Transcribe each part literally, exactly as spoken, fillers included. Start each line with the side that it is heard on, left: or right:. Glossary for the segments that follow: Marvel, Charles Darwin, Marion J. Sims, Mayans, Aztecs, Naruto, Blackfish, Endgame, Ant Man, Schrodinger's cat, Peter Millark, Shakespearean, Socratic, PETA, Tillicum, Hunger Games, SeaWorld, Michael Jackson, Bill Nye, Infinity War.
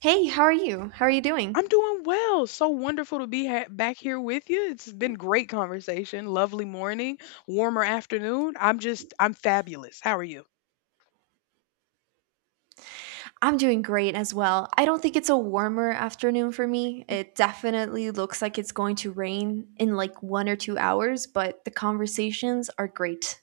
right: Hey, how are you? How are you doing?
left: I'm doing well. So wonderful to be ha- back here with you. It's been great conversation. Lovely morning, warmer afternoon. I'm just, I'm fabulous. How are you?
right: I'm doing great as well. I don't think it's a warmer afternoon for me. It definitely looks like it's going to rain in like one or two hours, but the conversations are great.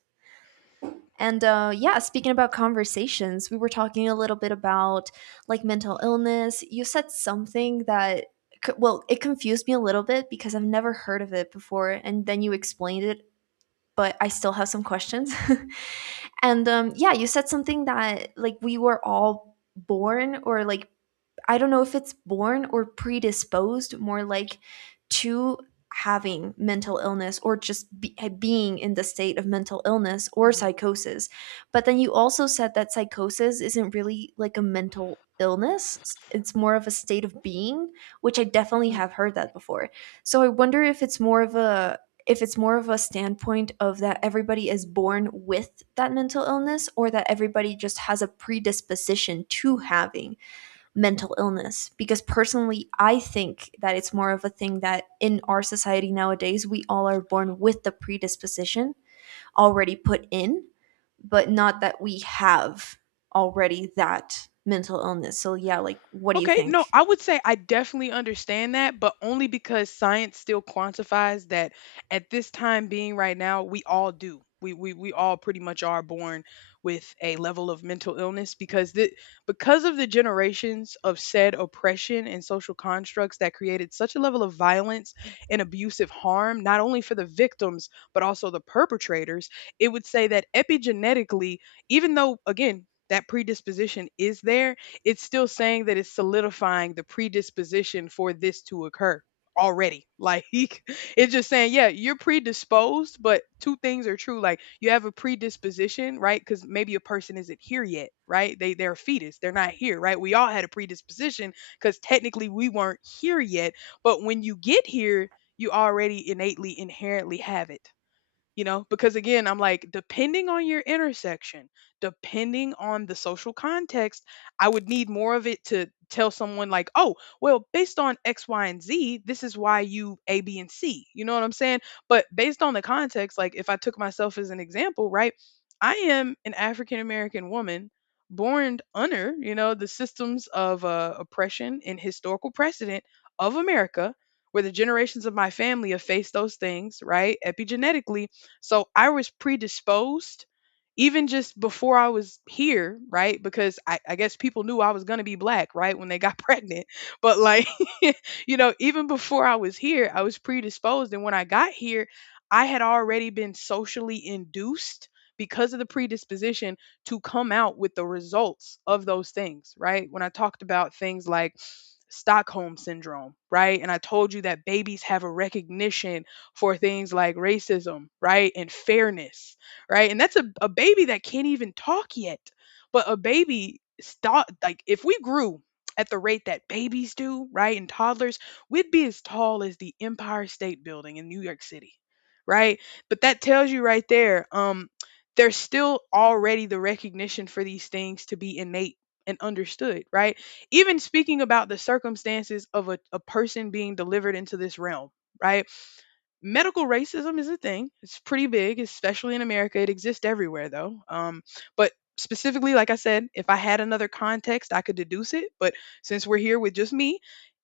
right: And uh, yeah, speaking about conversations, we were talking a little bit about like mental illness. You said something that, c- well, it confused me a little bit because I've never heard of it before. And then you explained it but I still have some questions. and um, yeah, you said something that like we were all born or like I don't know if it's born or predisposed more like to having mental illness or just be, being in the state of mental illness or
left: Hmm.
right: psychosis. But then you also said that psychosis isn't really like a mental illness, it's more of a state of being, which I definitely have heard that before. So I wonder if it's more of a if it's more of a standpoint of that everybody is born with that mental illness or that everybody just has a predisposition to having mental illness, because personally I think that it's more of a thing that in our society nowadays we all are born with the predisposition already put in, but not that we have already that mental illness. So yeah, like, what do you
left: Okay, no,
right: think?
left: I would say I definitely understand that, but only because science still quantifies that at this time being right now, we all do. We we we all pretty much are born with a level of mental illness because the because of the generations of said oppression and social constructs that created such a level of violence and abusive harm, not only for the victims, but also the perpetrators. It would say that epigenetically, even though again, that predisposition is there, it's still saying that it's solidifying the predisposition for this to occur already. Like, it's just saying, yeah, you're predisposed, but two things are true. Like, you have a predisposition, right? Because maybe a person isn't here yet, right? They they're a fetus, they're not here, right? We all had a predisposition because technically we weren't here yet. But when you get here, you already innately inherently have it. You know, because again, I'm like, depending on your intersection, depending on the social context, I would need more of it to tell someone, like, oh, well, based on X Y and Z, this is why you A B and C. You know what I'm saying? But based on the context, like, if I took myself as an example, right, I am an African American woman born under, you know, the systems of uh, oppression and historical precedent of America, where the generations of my family have faced those things, right? Epigenetically, so I was predisposed even just before I was here, right? Because I, I guess people knew I was going to be black, right? When they got pregnant. But like, you know, even before I was here, I was predisposed. And when I got here, I had already been socially induced because of the predisposition to come out with the results of those things, right? When I talked about things like Stockholm syndrome, right? And I told you that babies have a recognition for things like racism, right? And fairness, right? And that's a, a baby that can't even talk yet. But a baby stop, like, if we grew at the rate that babies do, right? And toddlers, we'd be as tall as the Empire State Building in New York City, right? But that tells you right there, um, there's still already the recognition for these things to be innate and understood, right? Even speaking about the circumstances of a, a person being delivered into this realm, right? Medical racism is a thing. It's pretty big, especially in America. It exists everywhere, though. Um, but specifically, like I said, if I had another context, I could deduce it. But since we're here with just me,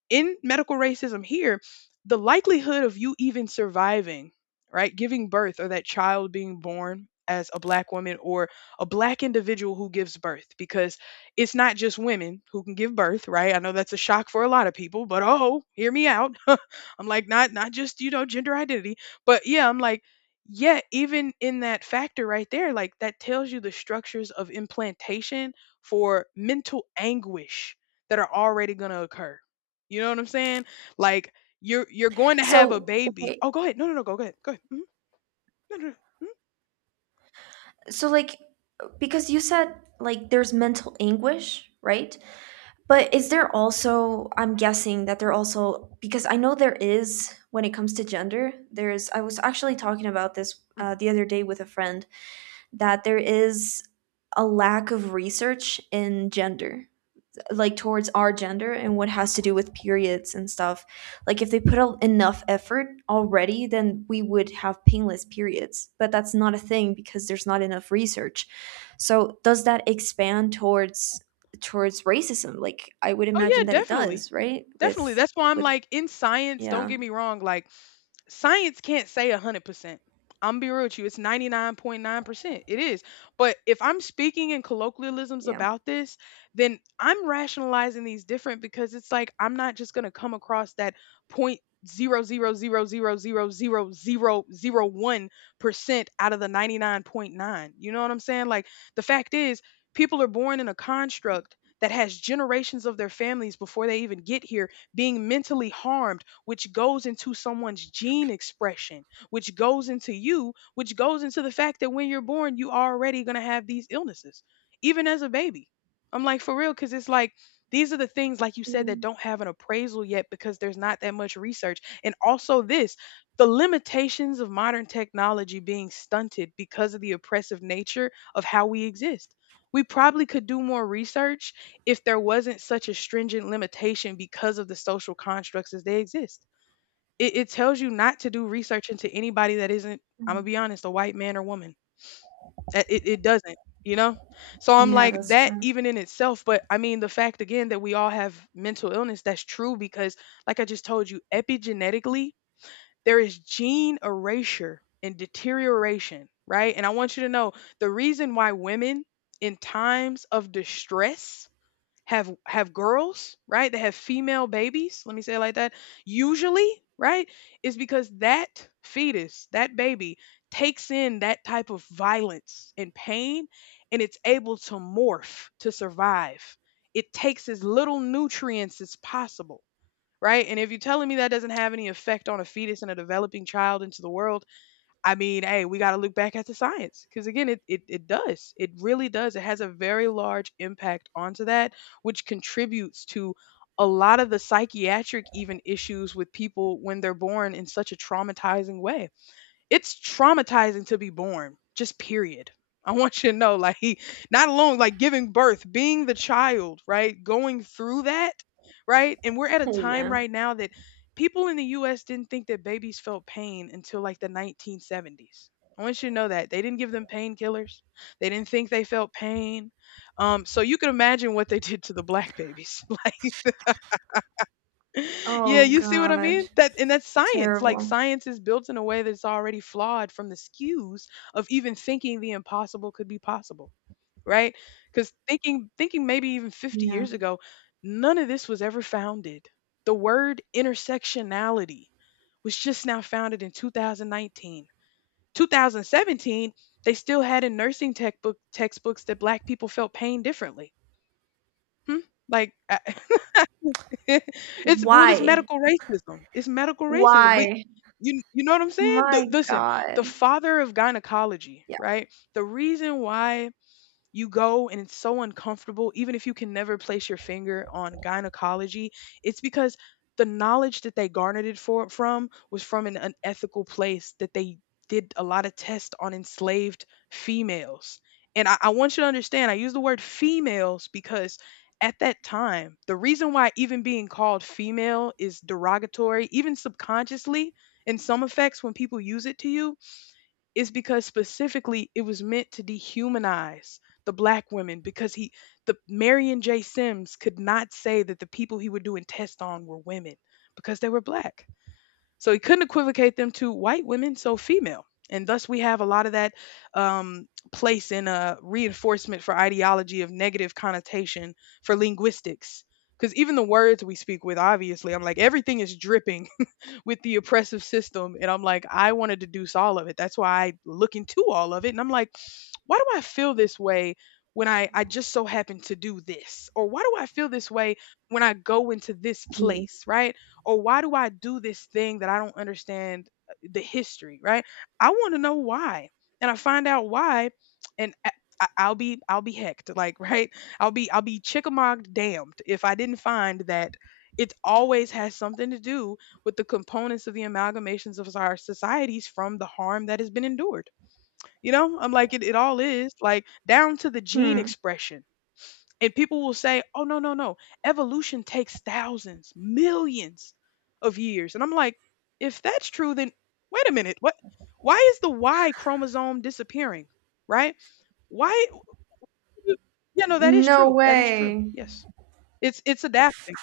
left: in medical racism here, the likelihood of you even surviving, right, giving birth or that child being born as a black woman or a black individual who gives birth, because it's not just women who can give birth, right? I know that's a shock for a lot of people, but, oh, hear me out. I'm like, not not just, you know, gender identity, but yeah, I'm like, yeah, even in that factor right there, like, that tells you the structures of implantation for mental anguish that are already going to occur, you know what I'm saying? Like, you're you're going to have a
right: So
left: baby.
right: wait,
left: Oh, go ahead. No, no, no. Go, go ahead. Go ahead. Mhm. No, no, no. Mhm.
right: so like, because you said like there's mental anguish, right? But is there also, I'm guessing that there also, because I know there is when it comes to gender, there's, I was actually talking about this uh,
left: Mhm.
right: the other day with a friend, that there is a lack of research in gender, like towards our gender and what has to do with periods and stuff. Like if they put a, enough effort already, then we would have painless periods. But that's not a thing because there's not enough research. So does that expand towards towards racism? Like I would
left: Oh
right: imagine
left: yeah,
right: that it
left: definitely,
right: does, right?
left: definitely.
right: With
left: That's why I'm
right: with
left: like, in science, don't
right: yeah,
left: get me wrong. Like, science can't say one hundred percent. I'm be real with you, it's ninety-nine point nine percent. It is. But if I'm speaking in colloquialisms
right: yeah.
left: about this, then I'm rationalizing these different, because it's like I'm not just going to come across that point zero zero zero zero zero zero zero zero one percent out of the ninety-nine point nine, you know what I'm saying? Like, the fact is, people are born in a construct that has generations of their families before they even get here being mentally harmed, which goes into someone's gene expression, which goes into you, which goes into the fact that when you're born, you already going to have these illnesses, even as a baby. I'm like, for real, because it's like, these are the things, like you said, that
right: Mm,
left: don't have an appraisal yet because there's not that much research. And also, this the limitations of modern technology being stunted because of the oppressive nature of how we exist. We probably could do more research if there wasn't such a stringent limitation because of the social constructs as they exist. It, it tells you not to do research into anybody that isn't, I'm going to be
right: mm.
left: honest, a white man or woman. That- It, it doesn't, you know? So I'm
right: Yeah,
left: like,
right: that's
left: that
right: true.
left: even in itself, but I mean, the fact again that we all have mental illness, that's true because, like I just told you, epigenetically, there is gene erasure and deterioration, right? And I want you to know the reason why women in times of distress have have girls, right? That have female babies, let me say it like that. Usually, right? Is because that fetus, that baby takes in that type of violence and pain and it's able to morph to survive. It takes as little nutrients as possible, right? And if you're telling me that doesn't have any effect on a fetus and a developing child into the world, I mean, hey, we got to look back at the science because again, it, it it does. It really does. It has a very large impact onto that, which contributes to a lot of the psychiatric even issues with people when they're born in such a traumatizing way. It's traumatizing to be born just period. I want you to know, like, he, not alone like giving birth, being the child, right, going through that, right? And we're at a
right: Oh
left: time
right: yeah.
left: right now that people in the U S didn't think that babies felt pain until like the nineteen seventies. I want you to know that they didn't give them painkillers, they didn't think they felt pain. Um, so you can imagine what they did to the black babies. Like, yeah,
right: Oh
left: you see what I
right: god.
left: mean? That, and that's science. Like,
right: Terrible.
left: science is built in a way that's already flawed from the skews of even thinking the impossible could be possible, right? Because thinking thinking maybe even fifty
right: Yeah.
left: years ago, none of this was ever founded. The word intersectionality was just now founded in two thousand nineteen. two thousand seventeen, they still had in nursing tech book textbooks that black people felt pain differently. Hmm? Like, I, it's, well, it's
right: Why?
left: medical racism. It's medical racism. We,
right: Why?
left: you, you know what I'm saying? The,
right: My
left: listen, the
right: god.
left: father of gynecology, right? The reason why you go and it's so uncomfortable, even if you can never place your finger on gynecology, it's because the knowledge that they garnered it for, from was from an unethical place, that they did a lot of tests on enslaved females. And I, I want you to understand, I use the word females because at that time, the reason why even being called female is derogatory, even subconsciously in some effects when people use it to you, is because specifically it was meant to dehumanize the black women. Because he the Marion J. Sims could not say that the people he would do a test on were women because they were black. So he couldn't equivocate them to white women, so female. And thus we have a lot of that um, place in a reinforcement for ideology of negative connotation for linguistics. Because even the words we speak with, obviously, I'm like, everything is dripping with the oppressive system. And I'm like, I wanted to deuce all of it. That's why I look into all of it. And I'm like, why do I feel this way when I, I just so happen to do this? Or why do I feel this way when I go into this
right: Yes.
left: place, right? Or why do I do this thing that I don't understand uh, the history, right? I want to know why. And I find out why, and I, I- I'll be I'll be hecked, like, right? I'll be I'll be chickamogged damned if I didn't find that it always has something to do with the components of the amalgamations of our societies from the harm that has been endured. You know, I'm like, it, it all is like down to the gene
right: Hmm.
left: expression. And people will say, oh, no, no, no. Evolution takes thousands, millions of years. And I'm like, if that's true, then wait a minute. What? Why is the Y chromosome disappearing? Right? Why? Yeah, no, that is
right: No
left: true. That is true.
right: way.
left: Yes. It's it's adapting.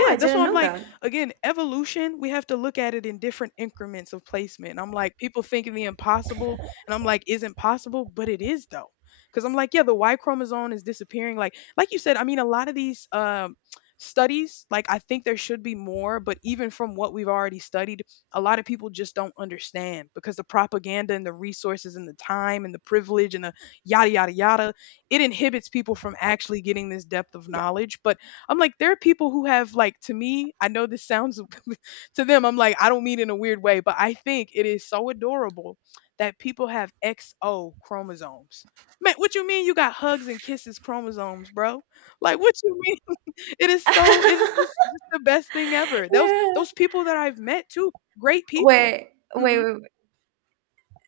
right: Oh, I
left: that's
right: didn't
left: why I'm
right: know
left: like,
right: that.
left: again, evolution, we have to look at it in different increments of placement. I'm like, people think the impossible, and I'm like, isn't possible, but it is though. Because I'm like, yeah, the Y chromosome is disappearing. Like, like you said, I mean, a lot of these um, studies, like, I think there should be more, but even from what we've already studied, a lot of people just don't understand because the propaganda and the resources and the time and the privilege and the yada, yada, yada, it inhibits people from actually getting this depth of knowledge. But I'm like, there are people who have like to me, I know this sounds to them, I'm like, I don't mean in a weird way, but I think it is so adorable that people have X O chromosomes. Man, what you mean you got hugs and kisses chromosomes, bro? Like what you mean? It is so it is just, just the best thing ever. Those
right: Yeah.
left: those people that I've met too, great people.
right: Wait, wait,
left: Mhm.
right: wait. wait.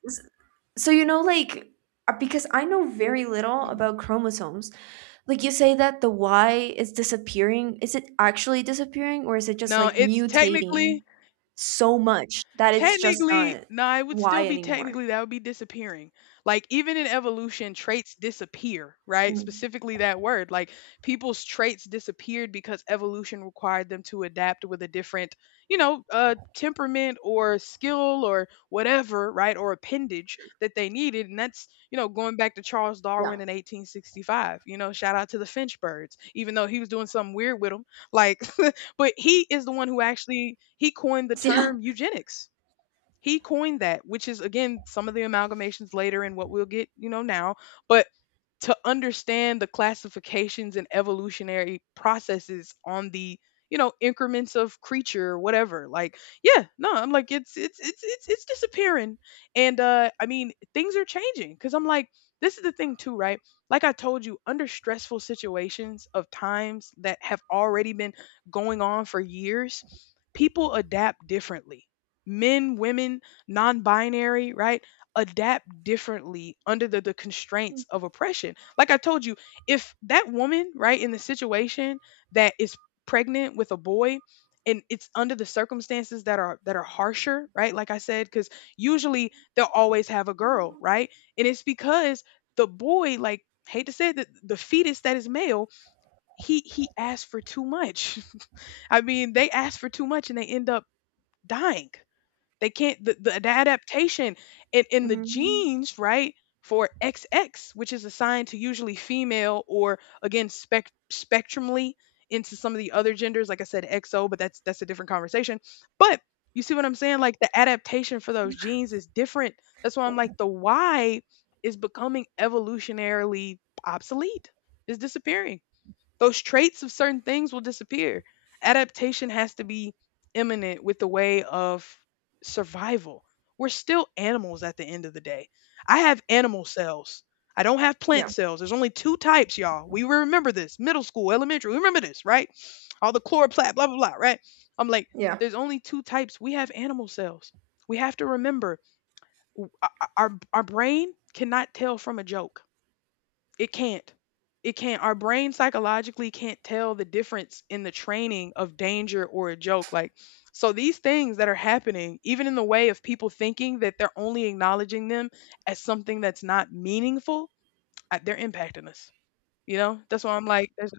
right: S- So you know, like, uh, because I know very little
left: Mhm.
right: about chromosomes. Like, you say that the Y is disappearing. Is it actually disappearing, or is it just
left: No,
right: like
left: it's
right: mutating
left: technically.
right: so much that it's just
left: Technically,
right: not
left: no, it would still
right: Y
left: be
right: anymore?
left: technically that would be disappearing. Like even in evolution, traits disappear, right?
right: Mm.
left: Specifically that word. Like people's traits disappeared because evolution required them to adapt with a different, you know, uh temperament or skill or whatever, right? Or appendage that they needed. And that's, you know, going back to Charles
right: Yeah.
left: Darwin in eighteen sixty-five. You know, shout out to the finch birds, even though he was doing something weird with them. Like but he is the one who actually he coined the
right: Yeah.
left: term eugenics. He coined that, which is again some of the amalgamations later and what we'll get, you know, now. But to understand the classifications and evolutionary processes on the, you know, increments of creature or whatever, like, yeah, no, I'm like it's it's it's it's, it's disappearing, and uh I mean things are changing, because I'm like, this is the thing too, right? Like I told you, under stressful situations of times that have already been going on for years, people adapt differently. Men, women, non-binary, right, adapt differently under the, the constraints of oppression. Like I told you, if that woman, right, in the situation that is pregnant with a boy, and it's under the circumstances that are that are harsher, right? Like I said, because usually they'll always have a girl, right? And it's because the boy, like, hate to say it, the, the fetus that is male, he he asked for too much. I mean, they asked for too much and they end up dying. They can't, the, the, the adaptation in, in the
right: Mhm.
left: genes, right? For X X, which is assigned to usually female, or again spec spectrumly into some of the other genders, like I said, X O, but that's that's a different conversation. But you see what I'm saying? Like the adaptation for those genes is different. That's why I'm like the Y is becoming evolutionarily obsolete. Is disappearing. Those traits of certain things will disappear. Adaptation has to be imminent with the way of survival. We're still animals at the end of the day. I have animal cells. I don't have
right: Yeah.
left: plant cells. There's only two types, y'all. We remember this. Middle school, elementary. We remember this, right? All the chloroplast, blah, blah, blah, right? I'm like,
right: Yeah.
left: there's only two types. We have animal cells. We have to remember w- o- o- our, our brain cannot tell from a joke. It can't. It can't. Our brain psychologically can't tell the difference in the training of danger or a joke. Like, so these things that are happening, even in the way of people thinking that they're only acknowledging them as something that's not meaningful, uh, they're impacting us. You know, that's why I'm like, there's,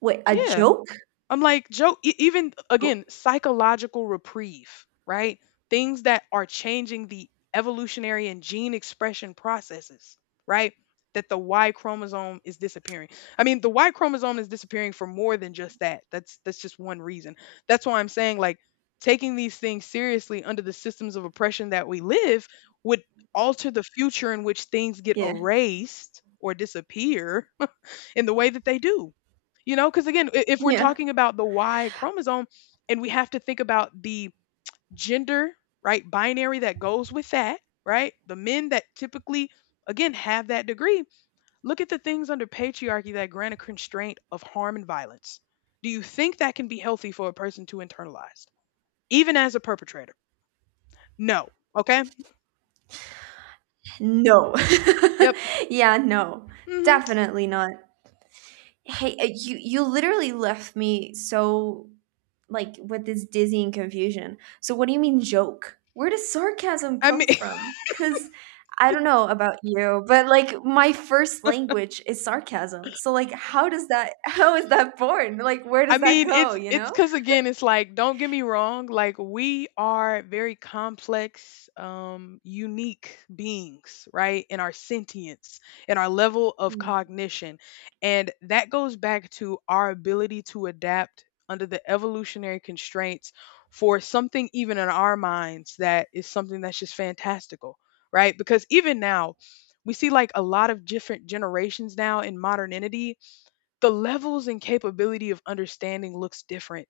right: Wait, a
left: yeah.
right: joke?
left: I'm like, Joe, e- even
right: Oh,
left: again, psychological reprieve, right? Things that are changing the evolutionary and gene expression processes, right? That the Y chromosome is disappearing. I mean, the Y chromosome is disappearing for more than just that. That's that's just one reason. That's why I'm saying, like, taking these things seriously under the systems of oppression that we live would alter the future in which things get
right: yeah.
left: erased or disappear in the way that they do. You know, because again, i- if we're
right: Yeah.
left: talking about the Y chromosome and we have to think about the gender, right, binary that goes with that, right, the men that typically, again, have that degree, look at the things under patriarchy that grant a constraint of harm and violence. Do you think that can be healthy for a person to internalize, even as a perpetrator? No. Okay.
right: No.
left: Yep.
right: Yeah, no.
left: Hmm.
right: Definitely not. Hey, uh, you you literally left me so like with this dizzying confusion. So what do you mean joke? Where does sarcasm
left: I
right: come
left: mean,
right: from? Cuz I don't know about you, but like my first language is sarcasm. So like how does that how is that born? Like where
left: I
right: does that
left: mean,
right: go,
left: it's
right: you
left: it's
right: know?
left: because again, it's like, don't get me wrong, like, we are very complex, um, unique beings, right? In our sentience, in our level of
right: Mm.
left: cognition, and that goes back to our ability to adapt under the evolutionary constraints for something even in our minds that is something that's just fantastical, right? Because even now, we see like a lot of different generations now in modernity, the levels and capability of understanding looks different.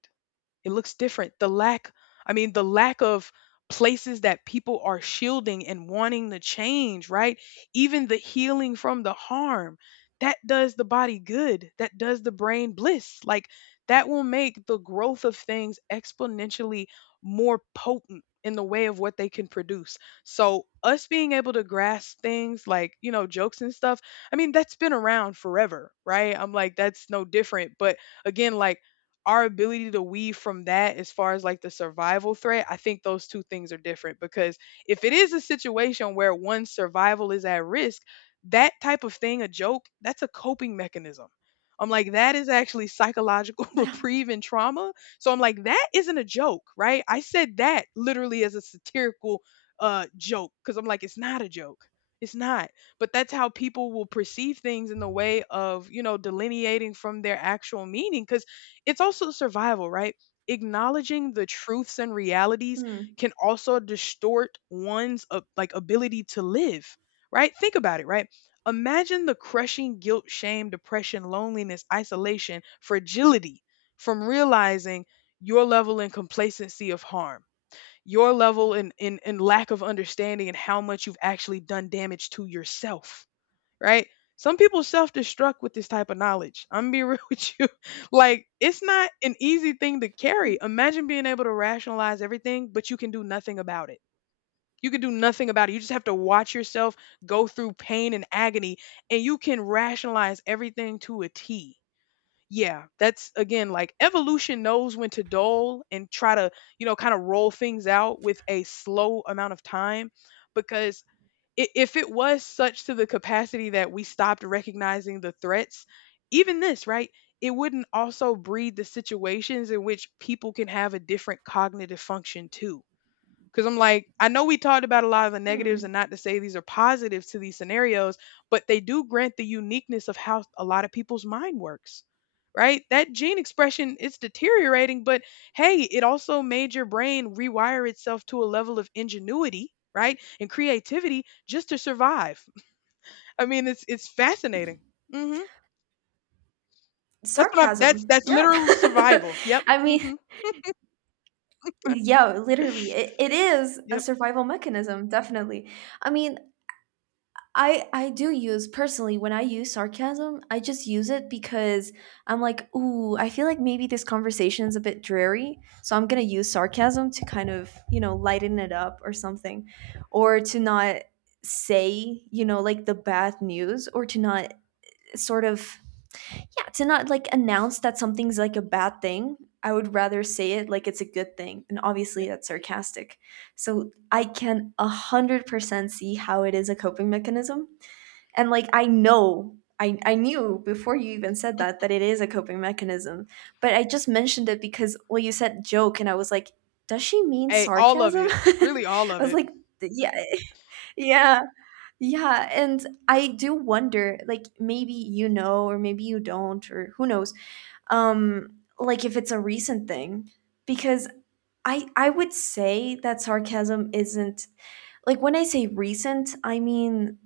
left: It looks different. The lack, I mean, the lack of places that people are shielding and wanting to change, right? Even the healing from the harm that does the body good, that does the brain bliss. Like, that will make the growth of things exponentially more potent in the way of what they can produce. So, us being able to grasp things like, you know, jokes and stuff, I mean, that's been around forever, right? I'm like, that's no different. But again, like, our ability to weave from that as far as like the survival threat, I think those two things are different because if it is a situation where one's survival is at risk, that type of thing, a joke, that's a coping mechanism. I'm like, that is actually psychological
right: Yeah.
left: reprieve and trauma. So I'm like, that isn't a joke, right? I said that literally as a satirical uh, joke because I'm like, it's not a joke. It's not. But that's how people will perceive things in the way of, you know, delineating from their actual meaning. It's also survival, right? Acknowledging the truths and realities
right: Hmm.
left: can also distort one's uh, like ability to live, right? Think about it, right? Imagine the crushing guilt, shame, depression, loneliness, isolation, fragility from realizing your level in complacency of harm, your level in, in, in lack of understanding and how much you've actually done damage to yourself, right? Some people self destruct with this type of knowledge. I'm gonna be real with you. Like, it's not an easy thing to carry. Imagine being able to rationalize everything, but you can do nothing about it. You can do nothing about it. You just have to watch yourself go through pain and agony, and you can rationalize everything to a T. Yeah, that's again like evolution knows when to dull and try to, you know, kind of roll things out with a slow amount of time, because i- if it was such to the capacity that we stopped recognizing the threats, even this, right? It wouldn't also breed the situations in which people can have a different cognitive function too, because I'm like, I know we talked about a lot of the negatives,
right: Mm.
left: and not to say these are positives to these scenarios, but they do grant the uniqueness of how a lot of people's mind works, right? That gene expression is deteriorating, but hey, it also made your brain rewire itself to a level of ingenuity, right? And creativity just to survive. I mean, it's it's fascinating. Hmm. That's what I'm. That's
right: Sarcasm.
left: that's
right: Yeah.
left: literal survival. Yep.
right: I mean,
left: Hmm.
right: yeah, literally, it, it is a
left: Yep.
right: survival mechanism, definitely. I mean, I I do use, personally, when I use sarcasm, I just use it because I'm like, ooh, I feel like maybe this conversation is a bit dreary, so I'm gonna use sarcasm to kind of, you know, lighten it up or something, or to not say, you know, like the bad news, or to not sort of, yeah, to not like announce that something's like a bad thing. I would rather say it like it's a good thing. And obviously,
left: Yep.
right: that's sarcastic. So I can one hundred percent see how it is a coping mechanism. And like, I know, I, I knew before you even said that, that it is a coping mechanism. But I just mentioned it because, well, you said joke, and I was like, does she mean
left: Hey, all of
right: sarcasm?
left: it.
right: I
left: Really, all of
right: was
left: it.
right: like, yeah, yeah. Yeah, and I do wonder, like maybe you know, or maybe you don't, or who knows, um like if it's a recent thing, because i i would say that sarcasm isn't, like when I say recent I mean,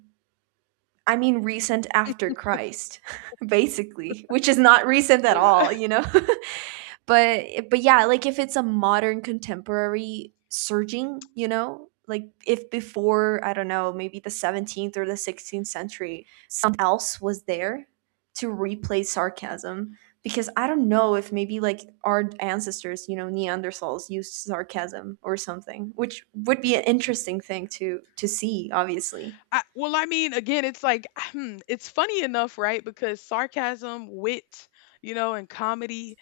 right: I mean recent after Christ basically, which is not recent at all, you know. But eh, but yeah, like if it's a modern contemporary surging, you know, like if before, I don't know, maybe the seventeenth or the sixteenth century something else was there to replace sarcasm, because I don't know if maybe like our ancestors, you know, neanderthals used sarcasm or something, which would be an interesting thing to to see, obviously.
left: I, well, I mean, again, it's like, hmm, it's funny enough, right? Because sarcasm, wit, you know, and comedy,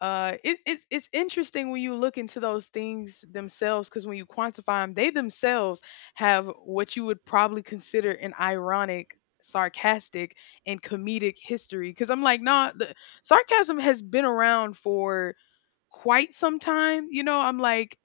left: uh, it, it's it's interesting when you look into those things themselves, because when you quantify them, they themselves have what you would probably consider an ironic, sarcastic, and comedic history. Because I'm like, nah, the, sarcasm has been around for quite some time. You know, I'm like.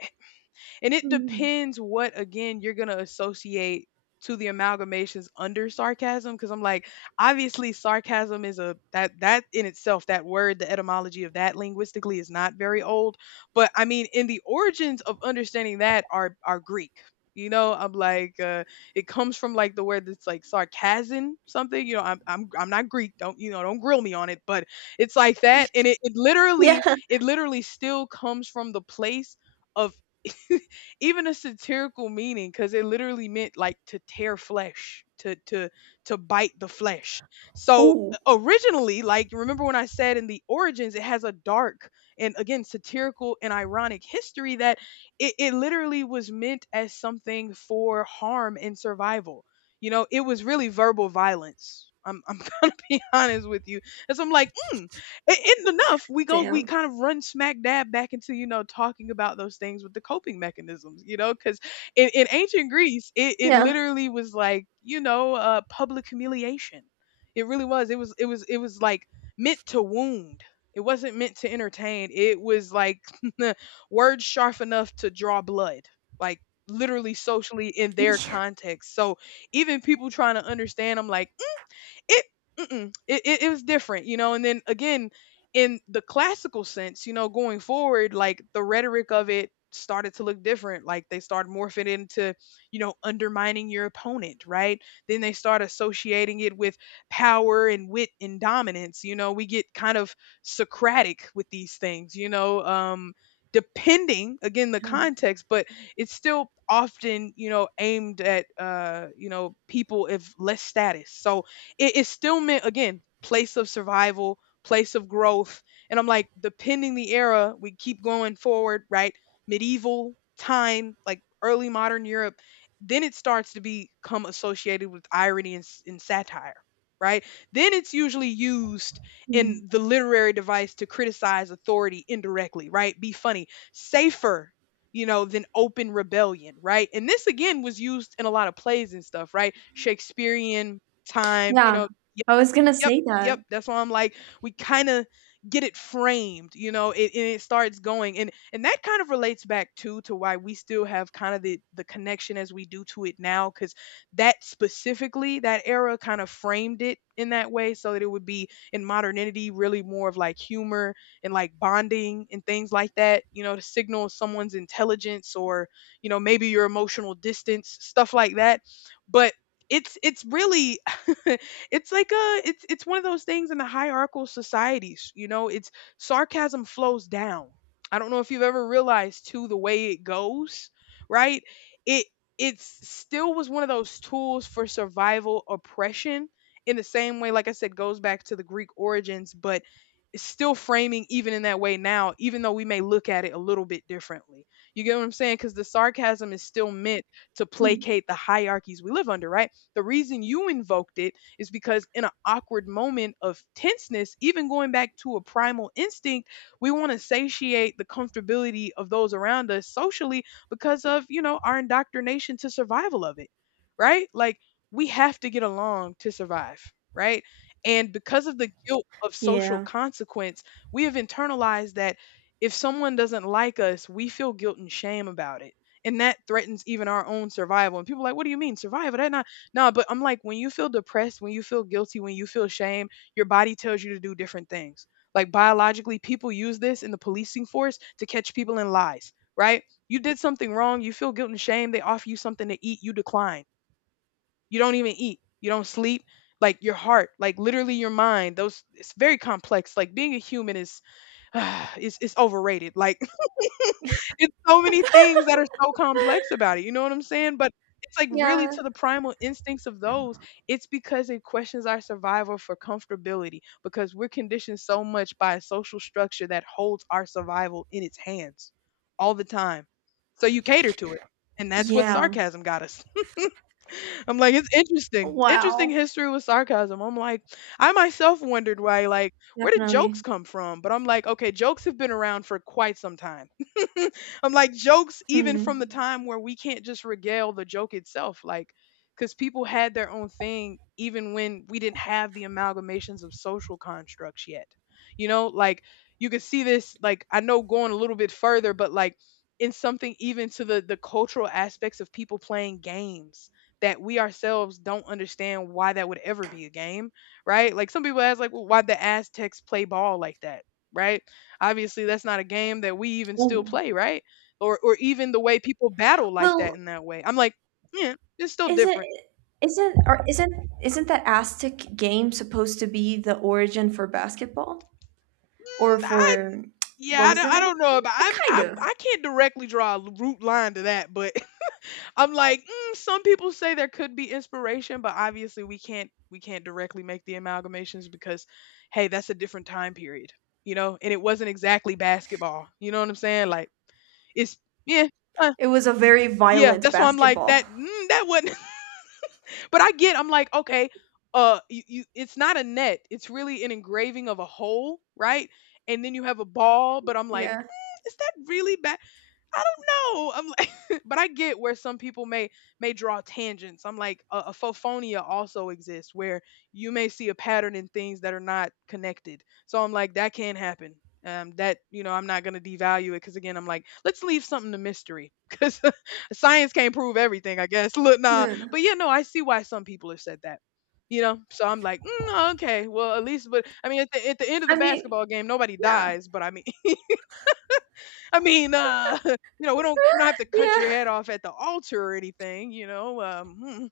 left: And it
right: Mm.
left: depends what again you're gonna associate to the amalgamations under sarcasm. 'Cause I'm like, obviously sarcasm is a that that in itself, that word, the etymology of that linguistically is not very old. But I mean, in the origins of understanding that are are Greek. You know, I'm like, uh, it comes from like the word that's like sarcasm, something. You know, I'm I'm I'm not Greek. Don't you know? Don't grill me on it. But it's like that, and it, it
right: Yeah.
left: literally it literally still comes from the place of even a satirical meaning because it literally meant like to tear flesh to to to bite the flesh. So
right: Oh.
left: uh, originally like remember when i said in the origins it has a dark and again satirical and ironic history, that it, it literally was meant as something for harm and survival. You know it was really verbal violence, i'm, I'm gonna be honest with you. And so I'm like, "Hmm, it isn't enough. We go, we
right: Damn.
left: kind of run smack dab back into, you know, talking about those things with the coping mechanisms, you know, because in, in ancient Greece, it, it
right: Yeah.
left: literally was like, you know, uh, public humiliation." It really was. It was, it was, it was like meant to wound. It wasn't meant to entertain. It was like words sharp enough to draw blood, like literally socially in their
right: Yeah.
left: context. So even people trying to understand, I'm like, it mm-mm, it, it it was different, you know. And then again, in the classical sense, you know, going forward, like the rhetoric of it started to look different. Like they started morphing into, you know, undermining your opponent, right? Then they start associating it with power and wit and dominance. You know, we get kind of Socratic with these things, you know. Um, depending again the context, but it's still often, you know, aimed at uh you know people of less status, so it, it still meant again place of survival, place of growth, and I'm like depending the era we keep going forward, right? Medieval time, like early modern Europe, then it starts to become associated with irony and, s- and satire, right? Then it's usually used
right: Mm.
left: in the literary device to criticize authority indirectly, right? Be funny, safer, you know, than open rebellion, right? And this again was used in a lot of plays and stuff, right? Shakespearean time, you
right: Yeah,
left: know.
right: I was gonna
left: Yep,
right: say that.
left: yep. That's why I'm like, we kind of get it framed, you know, it, and it starts going, and and that kind of relates back too to why we still have kind of the the connection as we do to it now, because that specifically that era kind of framed it in that way, so that it would be in modernity really more of like humor and like bonding and things like that, you know, to signal someone's intelligence or you know maybe your emotional distance, stuff like that, but. It's it's really It's like a it's it's one of those things in the hierarchical societies, you know, it's sarcasm flows down. I don't know if you've ever realized too the way it goes, right? It it's still was one of those tools for survival oppression in the same way like I said goes back to the Greek origins, but it's still framing even in that way now, even though we may look at it a little bit differently. You get what I'm saying? Because the sarcasm is still meant to
right: Mm.
left: placate the hierarchies we live under, right? The reason you invoked it is because in an awkward moment of tenseness, even going back to a primal instinct, we want to satiate the comfortability of those around us socially because of, you know, our indoctrination to survival of it, right? Like we have to get along to survive, right? And because of the guilt of social
right: Yeah.
left: consequence, we have internalized that if someone doesn't like us, we feel guilt and shame about it. And that threatens even our own survival. And people are like, what do you mean survival? That not No, but I'm like, when you feel depressed, when you feel guilty, when you feel shame, your body tells you to do different things. Like biologically, people use this in the policing force to catch people in lies, right? You did something wrong, you feel guilt and shame, they offer you something to eat, you decline. You don't even eat, you don't sleep. Like your heart, like literally your mind, those it's very complex. Like being a human is, is is overrated. Like it's so many things that are so complex about it. You know what I'm saying? But it's like really
right: Yeah.
left: to the primal instincts of those. It's because it questions our survival for comfortability because we're conditioned so much by a social structure that holds our survival in its hands all the time. So you cater to it. And that's what
right: Yeah.
left: sarcasm got us. I'm like, it's interesting. Interesting
right: Wow.
left: history with sarcasm. I'm like, I myself wondered why, like, where did jokes
right: Definitely.
left: come from? But I'm like, okay, jokes have been around for quite some time. I'm like, jokes, even from the
right: Hmm.
left: time where we can't just regale the joke itself, like, because people had their own thing even when we didn't have the amalgamations of social constructs yet. You know, like, you could see this, like, I know going a little bit further, but like, in something even to the the cultural aspects of people playing games that we ourselves don't understand why that would ever be a game, right? Like some people ask, like, well, why the Aztecs play ball like that, right? Obviously, that's not a game that we even still
right: Oh.
left: play, right? Or or even the way people battle like that
right: Well,
left: in that way. I'm like, yeah, it's still
right: isn't
left: different.
right: isn't or isn't isn't that Aztec game supposed to be the origin for basketball? Or
left: Mm, I
right: for
left: yeah,
right: what
left: I
right: was
left: don't,
right: the
left: I
right: name?
left: don't know about
right: Uh,
left: I'm
right: Kind
left: I
right: of.
left: I can't directly draw a root line to that, but I'm like, mm, some people say there could be inspiration, but obviously we can't we can't directly make the amalgamations because hey, that's a different time period, you know, and it wasn't exactly basketball. You know what I'm saying? Like it's yeah, uh,
right: It was a very
left: yeah.
right: violent
left: That's why I'm like
right: basketball.
left: that. Mm, that wasn't. But I get. I'm like, okay, uh, you, you it's not a net. It's really an engraving of a hole, right? And then you have a ball, but I'm like,
right: Yeah.
left: "Mm, is that really bad? I don't know." I'm like, but I get where some people may may draw tangents. I'm like, a, a phofonia also exists where you may see a pattern in things that are not connected. So I'm like, that can happen. Um, that, you know, I'm not gonna devalue it because again, I'm like, let's leave something to mystery because science can't prove everything. I guess. Look, nah,
right: Yeah.
left: but yeah, no, I see why some people have said that. You know, so I'm like, mm, okay, well, at least, but I mean, at the, at the end of
right: I
left: the
right: mean,
left: basketball game, nobody
right: yeah.
left: dies, but I mean. I mean, uh, you know, we don't we don't have to cut your
right: Yeah,
left: head off at the altar or anything, you know. Um, hmm,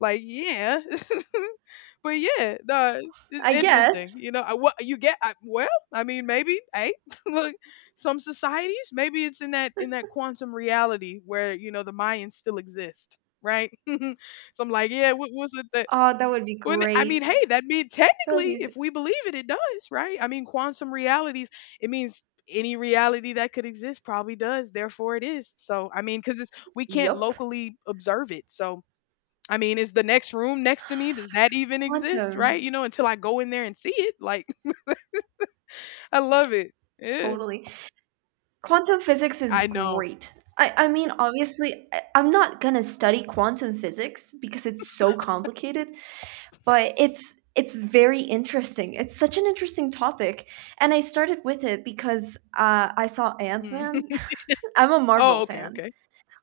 left: like yeah, but yeah, no,
right: I
left: it's interesting.
right: guess.
left: You know, I, what you get? I, well, I mean, maybe hey, look, some societies, maybe it's in that in that quantum reality where you know the Mayans still exist, right? So I'm like, yeah, what was it that
right: Oh, that would be
left: well, th- I
right: great.
left: mean, hey, that means
right: That would
left: technically,
right: be
left: if we believe it, it does, right? I mean, quantum realities, it means any reality that could exist probably does. Therefore, it is. So, I mean, because it's we can't
right: yup.
left: locally observe it. So, I mean, is the next room next to me? Does that even exist, right?
right: Quantum.
left: You know, until I go in there and see it. Like, I love it. Yeah,
right: Totally. Quantum physics is
left: I know.
right: great. I, I mean, obviously, I, I'm not gonna study quantum physics because it's so complicated, but it's it's very interesting. It's such an interesting topic, and I started with it because uh, I saw Ant
left: Mm.
right: Man. I'm a Marvel
left: Oh, okay,
right: fan.
left: okay.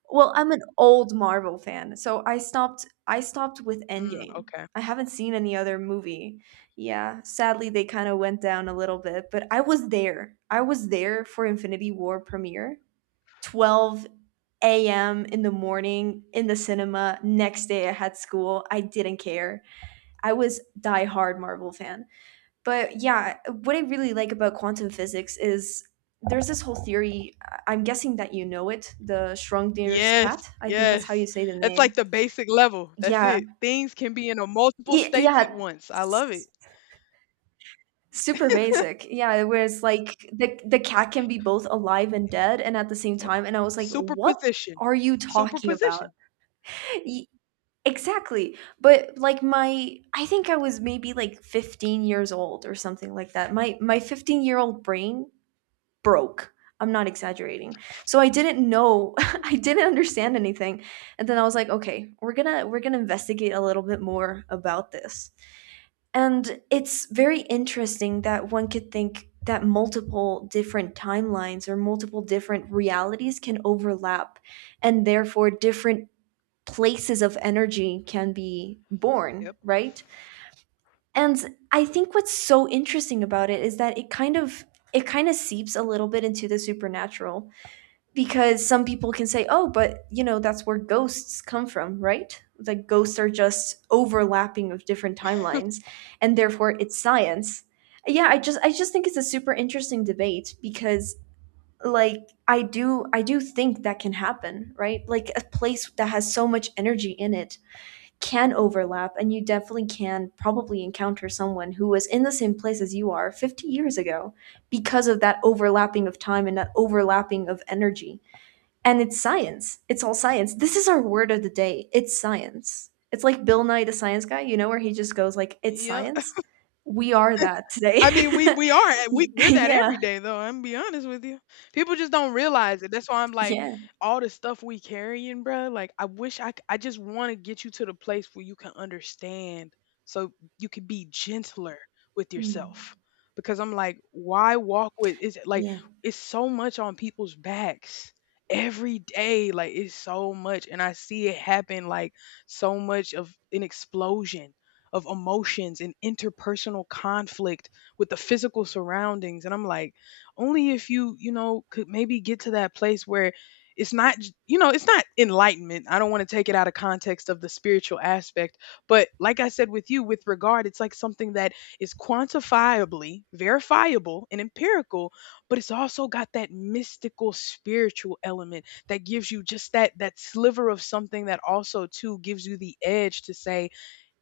right: Well, I'm an old Marvel fan, so I stopped. I stopped with
left: Mm,
right: Endgame.
left: okay.
right: I haven't seen any other movie. Yeah, sadly, they kind of went down a little bit, but I was there. I was there for Infinity War premiere, twelve a m in the morning in the cinema. Next day I had school. I didn't care. I was diehard Marvel fan. But yeah, what I really like about quantum physics is there's this whole theory. I- am guessing that you know it, the Schrodinger's
left: Yes,
right: cat. I think that's how you
left: yes.
right: say the
left: That's
right: name.
left: like the basic level. That's
right: Yeah.
left: it. Things can be in a multiple
right: Y-
left: states at
right: yeah.
left: once. I love
right: S-
left: it.
right: Super basic. Yeah, where it's like the the cat can be both alive and dead and at the same
left: Yep.
right: time, and I was like, "What
left: Superposition.
right: are you talking about?"
left: Superposition.
right: Exactly. But like my, I think I was maybe like fifteen years old or something like that. My my fifteen-year-old brain broke. I'm not exaggerating. So I didn't know. I didn't understand anything. And then I was like, okay, we're going to we're going to investigate a little bit more about this. And it's very interesting that one could think that multiple different timelines or multiple different realities can overlap, and therefore different places of energy can be
left: Yep.
right: born, right? And I think what's so interesting about it is that it kind of it kind of seeps a little bit into the supernatural, because some people can say, "Oh, but you know, that's where ghosts come from, right?" Like ghosts are just overlapping of different timelines, and therefore it's science. Yeah, I just I just think it's a super interesting debate because like I do I do think that can happen, right? Like a place that has so much energy in it can overlap, and you definitely can probably encounter someone who was in the same place as you are fifty years ago because of that overlapping of time and that overlapping of energy. And it's science, it's all science. This is our word of the day: it's science. It's like Bill Nye the Science Guy, you know, where he just goes like, it's
left: Yep.
right: science. We are that today.
left: I mean, we we are we
right: Y-
left: we're that
right: yeah,
left: every day though. I'm gonna be honest with you. People just don't realize it. That's why I'm like
right: yeah.
left: all the stuff we carrying, bruh. Like I wish I c- I just want to get you to the place where you can understand, so you can be gentler with
right: Mm.
left: yourself. Because I'm like, why walk with? Is it like
right: Yeah.
left: it's so much on people's backs every day? Like it's so much, and I see it happen. Like so much of an explosion of emotions and interpersonal conflict with the physical surroundings, and i'm like only if you you know could maybe get to that place where it's not j- you know it's not enlightenment. I don't want to take it out of context of the spiritual aspect, but like i said with you with regard it's like something that is quantifiably verifiable and empirical, but it's also got that mystical spiritual element that gives you just that that sliver of something that also too gives you the edge to say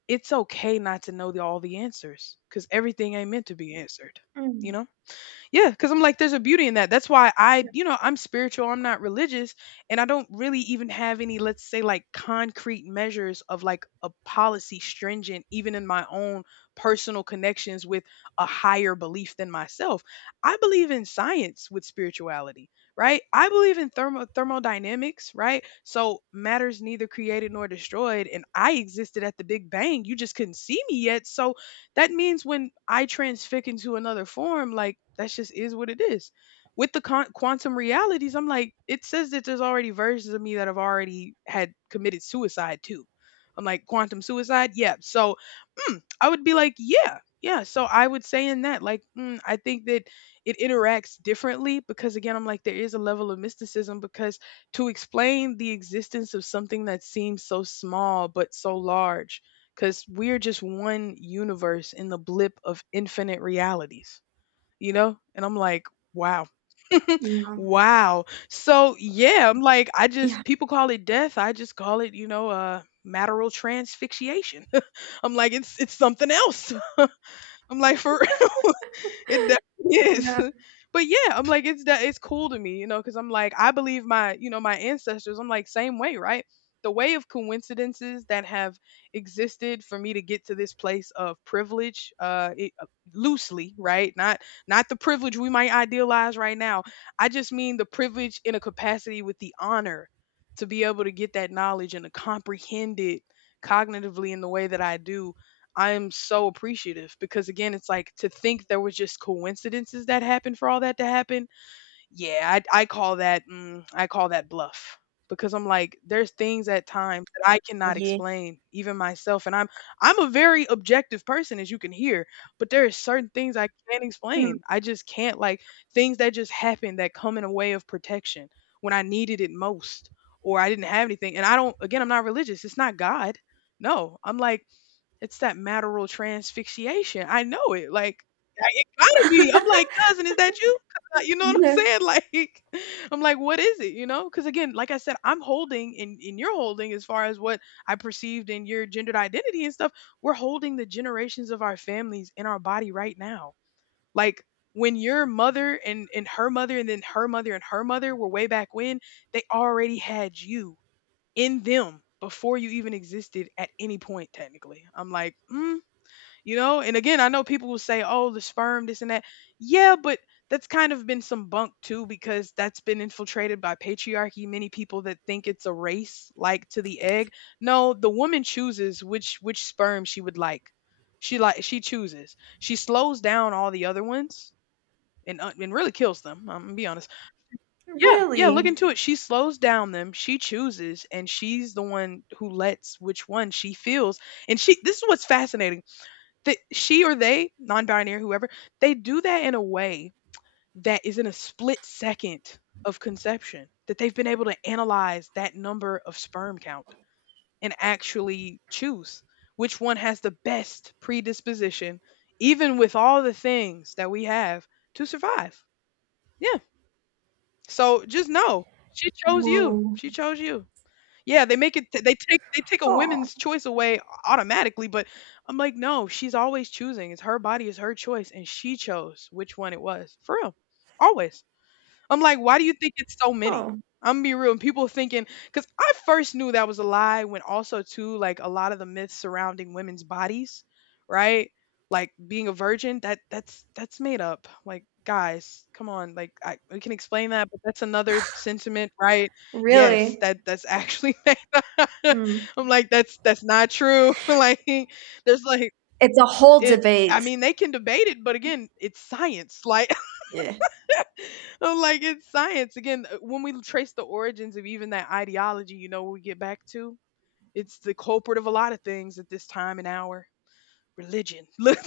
left: it's okay not to know the, all the answers because everything ain't meant to be answered, you
right: Mm.
left: know? Yeah, because I'm like, there's a beauty in that. That's why, I, you know, I'm spiritual, I'm not religious, and I don't really even have any, let's say, like concrete measures of like a policy stringent, even in my own personal connections with a higher belief than myself. I believe in science with spirituality, right? I believe in thermo- thermodynamics, right? So matters neither created nor destroyed, and I existed at the Big Bang. You just couldn't see me yet. So that means when I transfix into another form, like that just is what it is. With the con- quantum realities, I'm like, it says that there's already versions of me that have already had committed suicide too. I'm like, quantum suicide? Yeah. So "Hmm," I would be like, yeah, yeah. So I would say in that, like, mm, I think that it interacts differently because, again, I'm like, there is a level of mysticism because to explain the existence of something that seems so small but so large, because we're just one universe in the blip of infinite realities, you know? And I'm like, wow.
right: Yeah,
left: Wow. So yeah, I'm like, I
right: yeah,
left: just people call it death. I just call it, you know, uh matteral transfixiation. I'm like, it's it's something else. I'm like, for it definitely is.
right: yeah.
left: But yeah, I'm like, it's that it's cool to me, you know, because I'm like, I believe my, you know, my ancestors. I'm like, same way, right? The way of coincidences that have existed for me to get to this place of privilege, uh, it, uh, loosely, right? Not not the privilege we might idealize right now. I just mean the privilege in a capacity with the honor to be able to get that knowledge and to comprehend it cognitively in the way that I do. I'm so appreciative because again, it's like to think there was just coincidences that happened for all that to happen. Yeah, I I call that mm, I call that bluff because I'm like there's things at times that I cannot explain even myself, and I'm I'm a very objective person as you can hear, but there are certain things I can't
right: Mm.
left: explain. I just can't, like things that just happen that come in a way of protection when I needed it most, or I didn't have anything. And I don't, again, I'm not religious. It's not God. No, I'm like it's that maternal transfixiation. I know it. Like, I- it gotta be. I'm like, cousin, is that you? You know what I'm
right: Yeah.
left: saying? Like, I'm like, what is it? You know? Because again, like I said, I'm holding, and in your holding as far as what I perceived in your gendered identity and stuff. We're holding the generations of our families in our body right now. Like when your mother and and her mother and then her mother and her mother were way back when, they already had you in them before you even existed at any point technically. I'm like, mm, you know, and again, I know people will say oh, the sperm, this and that. Yeah, but that's kind of been some bunk too, because that's been infiltrated by patriarchy. Many people that think it's a race, like to the egg. No, the woman chooses which which sperm she would like. she like she chooses, she slows down all the other ones and, uh, and really kills them. I'm gonna be honest. Yeah, yeah, look
right: Really.
left: into it. She slows down them, she chooses, and she's the one who lets which one she feels. And she, this is what's fascinating. That she or they, non-binary, whoever, they do that in a way that is in a split second of conception. That they've been able to analyze that number of sperm count and actually choose which one has the best predisposition, even with all the things that we have to survive. Yeah. So just know, she chose you.
right: Whoa.
left: She chose you. Yeah, they make it. They take, they take a
right: Oh.
left: women's choice away automatically. But I'm like, no, she's always choosing. It's her body, is her choice, and she chose which one it was for real. Always. I'm like, why do you think it's so many?
right: Oh.
left: I'm gonna be real. And people thinking, because I first knew that was a lie when also too, like a lot of the myths surrounding women's bodies, right? Like being a virgin, that that's that's made up. Like guys, come on, like I, we can explain that, but that's another sentiment, right? Yes,
right: Really?
left: that that's actually made up.
right: Hmm.
left: I'm like, that's that's not true. like there's like
right: It's a whole
left: it. I
right: debate.
left: mean, they can debate it, but again, it's science. Like
right: Yeah.
left: I'm like, it's science. Again, uh, when we trace the origins of even that ideology, you know, what we get back to, it's the culprit of a lot of things at this time and hour: religion. Look.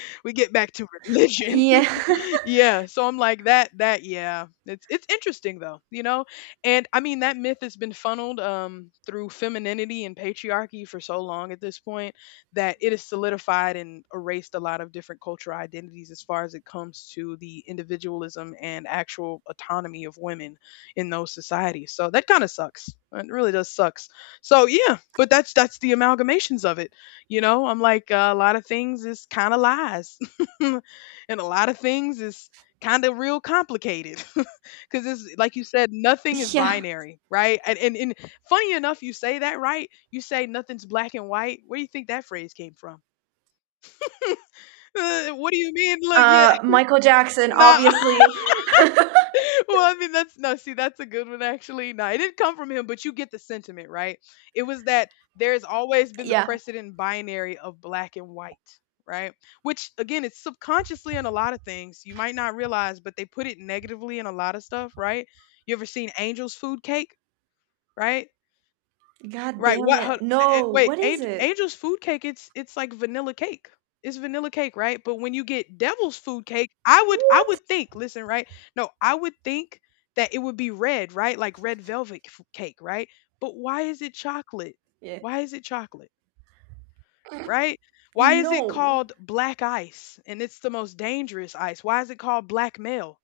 left: We get back to religion.
right: Yeah.
left: Yeah, so I'm like that that yeah. It's it's interesting though, you know? And I mean, that myth has been funneled um through femininity and patriarchy for so long at this point that it is solidified and erased a lot of different cultural identities as far as it comes to the individualism and actual autonomy of women in those societies. So that kind of sucks. It really does sucks. So yeah, but that's that's the amalgamations of it. You know, I'm like, uh, a lot of things is kind of lies, and a lot of things is kind of real complicated because it's like you said, nothing is
right: Yeah.
left: binary, right? And, and and funny enough, you say that, right? You say nothing's black and white. Where do you think that phrase came from? Uh, what do you mean? Look, yeah,
right: Uh, Michael Jackson,
left: nah.
right: obviously.
left: Well, I mean, that's no, see, that's a good one actually. No, it didn't come from him, but you get the sentiment, right? It was that there's always been the
right: Yeah.
left: precedent binary of black and white, right? Which again, it's subconsciously in a lot of things. You might not realize, but they put it negatively in a lot of stuff, right? You ever seen Angel's Food Cake, right?
right: God
left: Right,
right: damn
left: what hold
right: it.
left: a a
right: No.
left: wait,
right: What is
left: an
right: it?
left: Angel's food cake, it's it's like vanilla cake. It's vanilla cake, right? But when you get Devil's food cake, I would I
right: What?
left: would think, listen, right? No, I would think that it would be red, right? Like red velvet f cake, right? But why is it chocolate?
right: Yeah.
left: Why is it chocolate, right? Why is it
right: No.
left: called black ice? And it's the most dangerous ice. Why is it called black male?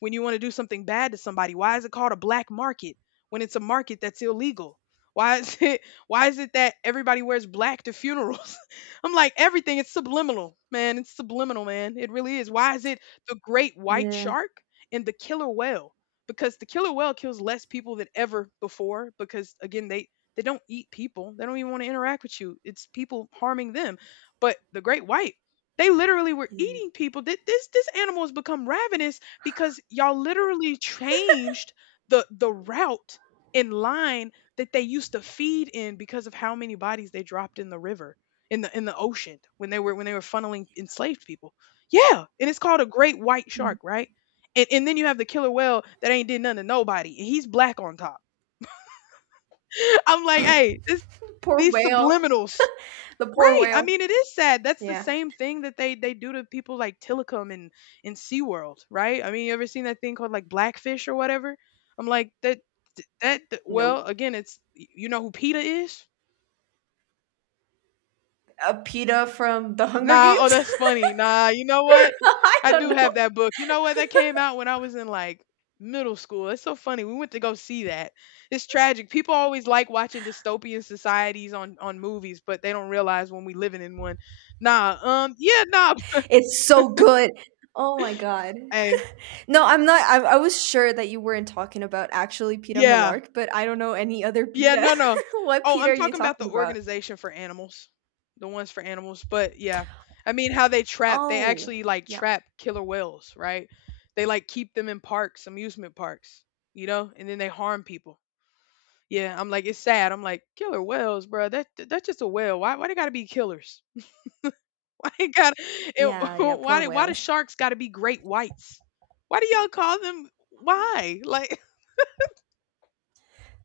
left: When you want to do something bad to somebody, why is it called a black market when it's a market that's illegal? Why is it why is it that everybody wears black to funerals? I'm like, everything, it's subliminal, man. It's subliminal, man. It really is. Why is it the great white
right: Yeah.
left: shark and the killer whale? Because the killer whale kills less people than ever before, because again, they they don't eat people. They don't even want to interact with you. It's people harming them. But the great white, they literally were
right: Yeah.
left: eating people. Th- This this animal has become ravenous because y'all literally changed the the route in line that they used to feed in, because of how many bodies they dropped in the river, in the in the ocean when they were, when they were funneling enslaved people. Yeah, and it's called a great white
right: Mm.
left: shark, right? And and then you have the killer whale that ain't did nothing to nobody, and he's black on top. I'm like, hey, this
right: Poor
left: these
right: whale.
left: subliminals.
right: The poor
left: Right. I
right: whale.
left: mean, it is sad. That's the
right: Yeah.
left: same thing that they they do to people like Tillicum and in SeaWorld, right? I mean, you ever seen that thing called like Blackfish or whatever? I'm like that that that-
right: Nope.
left: well, again, it's, you know who PETA is?
right: A PETA from the Hunger
left: Nah, oh
right: Games?
left: that's funny. Nah, you know what?
right: I
left: I do
right: don't know.
left: have that book. You know what? That came out when I was in like middle school. It's so funny. We went to go see that. It's tragic. People always like watching dystopian societies on on movies, but they don't realize when we living in one. Nah, um yeah, nah.
right: It's so good. Oh my god. No, I'm not. I, I was sure that you weren't talking about actually Peter
left: Yeah.
right: Millark, but I don't know any other
left: Yeah,
right: Peter.
left: no, no.
right: What
left: Oh,
right: Peter
left: I'm
right: are you
left: talking about
right: talking
left: the
right: about?
left: organization for animals. The ones for animals, but yeah. I mean how they trap, they
right: Oh,
left: actually like
right: yeah,
left: trap killer whales, right? They like keep them in parks, amusement parks, you know, and then they harm people. Yeah, I'm like it's sad. I'm like, killer whales, bro. That that's just a whale. Why why they gotta be killers? Why they got it,
right: yeah, yeah. Poor
left: why do why do
right: whales.
left: sharks gotta be great whites? Why do y'all call them why? Like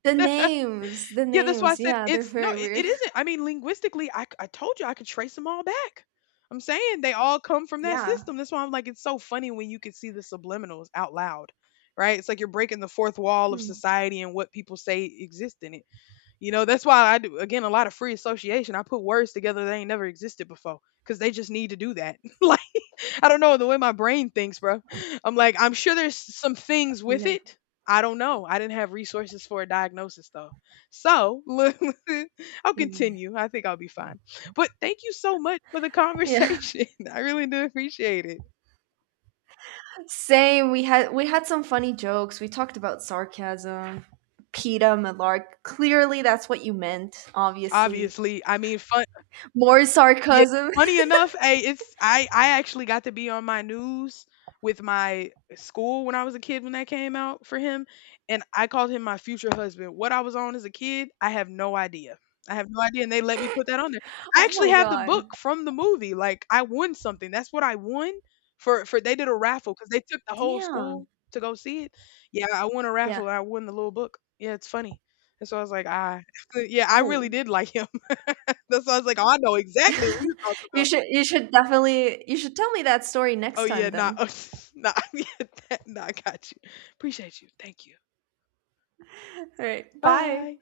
right: The names, the
left: yeah, that's why I
right: names.
left: said
right: Yeah, they're
left: it's no,
right: very
left: it,
right: weird.
left: it isn't. I mean, linguistically, I, c- I told you I could trace them all back. I'm saying they all come from that
right: Yeah.
left: system. That's why I'm like, it's so funny when you can see the subliminals out loud, right? It's like you're breaking the fourth wall of
right: Hmm.
left: society and what people say exist in it. You know, that's why I do, again, a lot of free association. I put words together that ain't never existed before because they just need to do that. Like, I don't know the way my brain thinks, bro. I'm like, I'm sure there's some things with
right: Yeah.
left: it. I don't know. I didn't have resources for a diagnosis though. So, look, I'll
right: Yeah.
left: continue. I think I'll be fine. But thank you so much for the
right: Yeah.
left: conversation. I really do appreciate it.
right: Same. We had we had some funny jokes. We talked about sarcasm. Peter Millark. Clearly, that's what you meant. Obviously,
left: Obviously, I mean, fun.
right: more
left: Yeah,
right: sarcasm.
left: funny enough, hey, it's I I actually got to be on my news with my school when I was a kid when that came out for him, and I called him my future husband. What I was on as a kid, I have no idea. I have no idea, and they let me put that on there. I
right: Oh
left: actually
right: my
left: have the
right: god.
left: book from the movie. Like I won something. That's what I won for for they did a raffle because they took the whole
right: Damn.
left: school to go see it. Yeah, I won a
right: Yeah.
left: raffle, and I won the little book. Yeah, it's funny. And so I was like, ah, yeah, I really
right: Oh,
left: did like him. That's why I was like, "Oh, I know exactly what you're talking
right: you
left: about."
right: should you should definitely you should tell me that story next
left: Oh yeah,
right: time
left: nah,
right: then.
left: nah, yeah, that, nah, I got you. Appreciate you. Thank you.
right: All right. Bye.
left: Bye.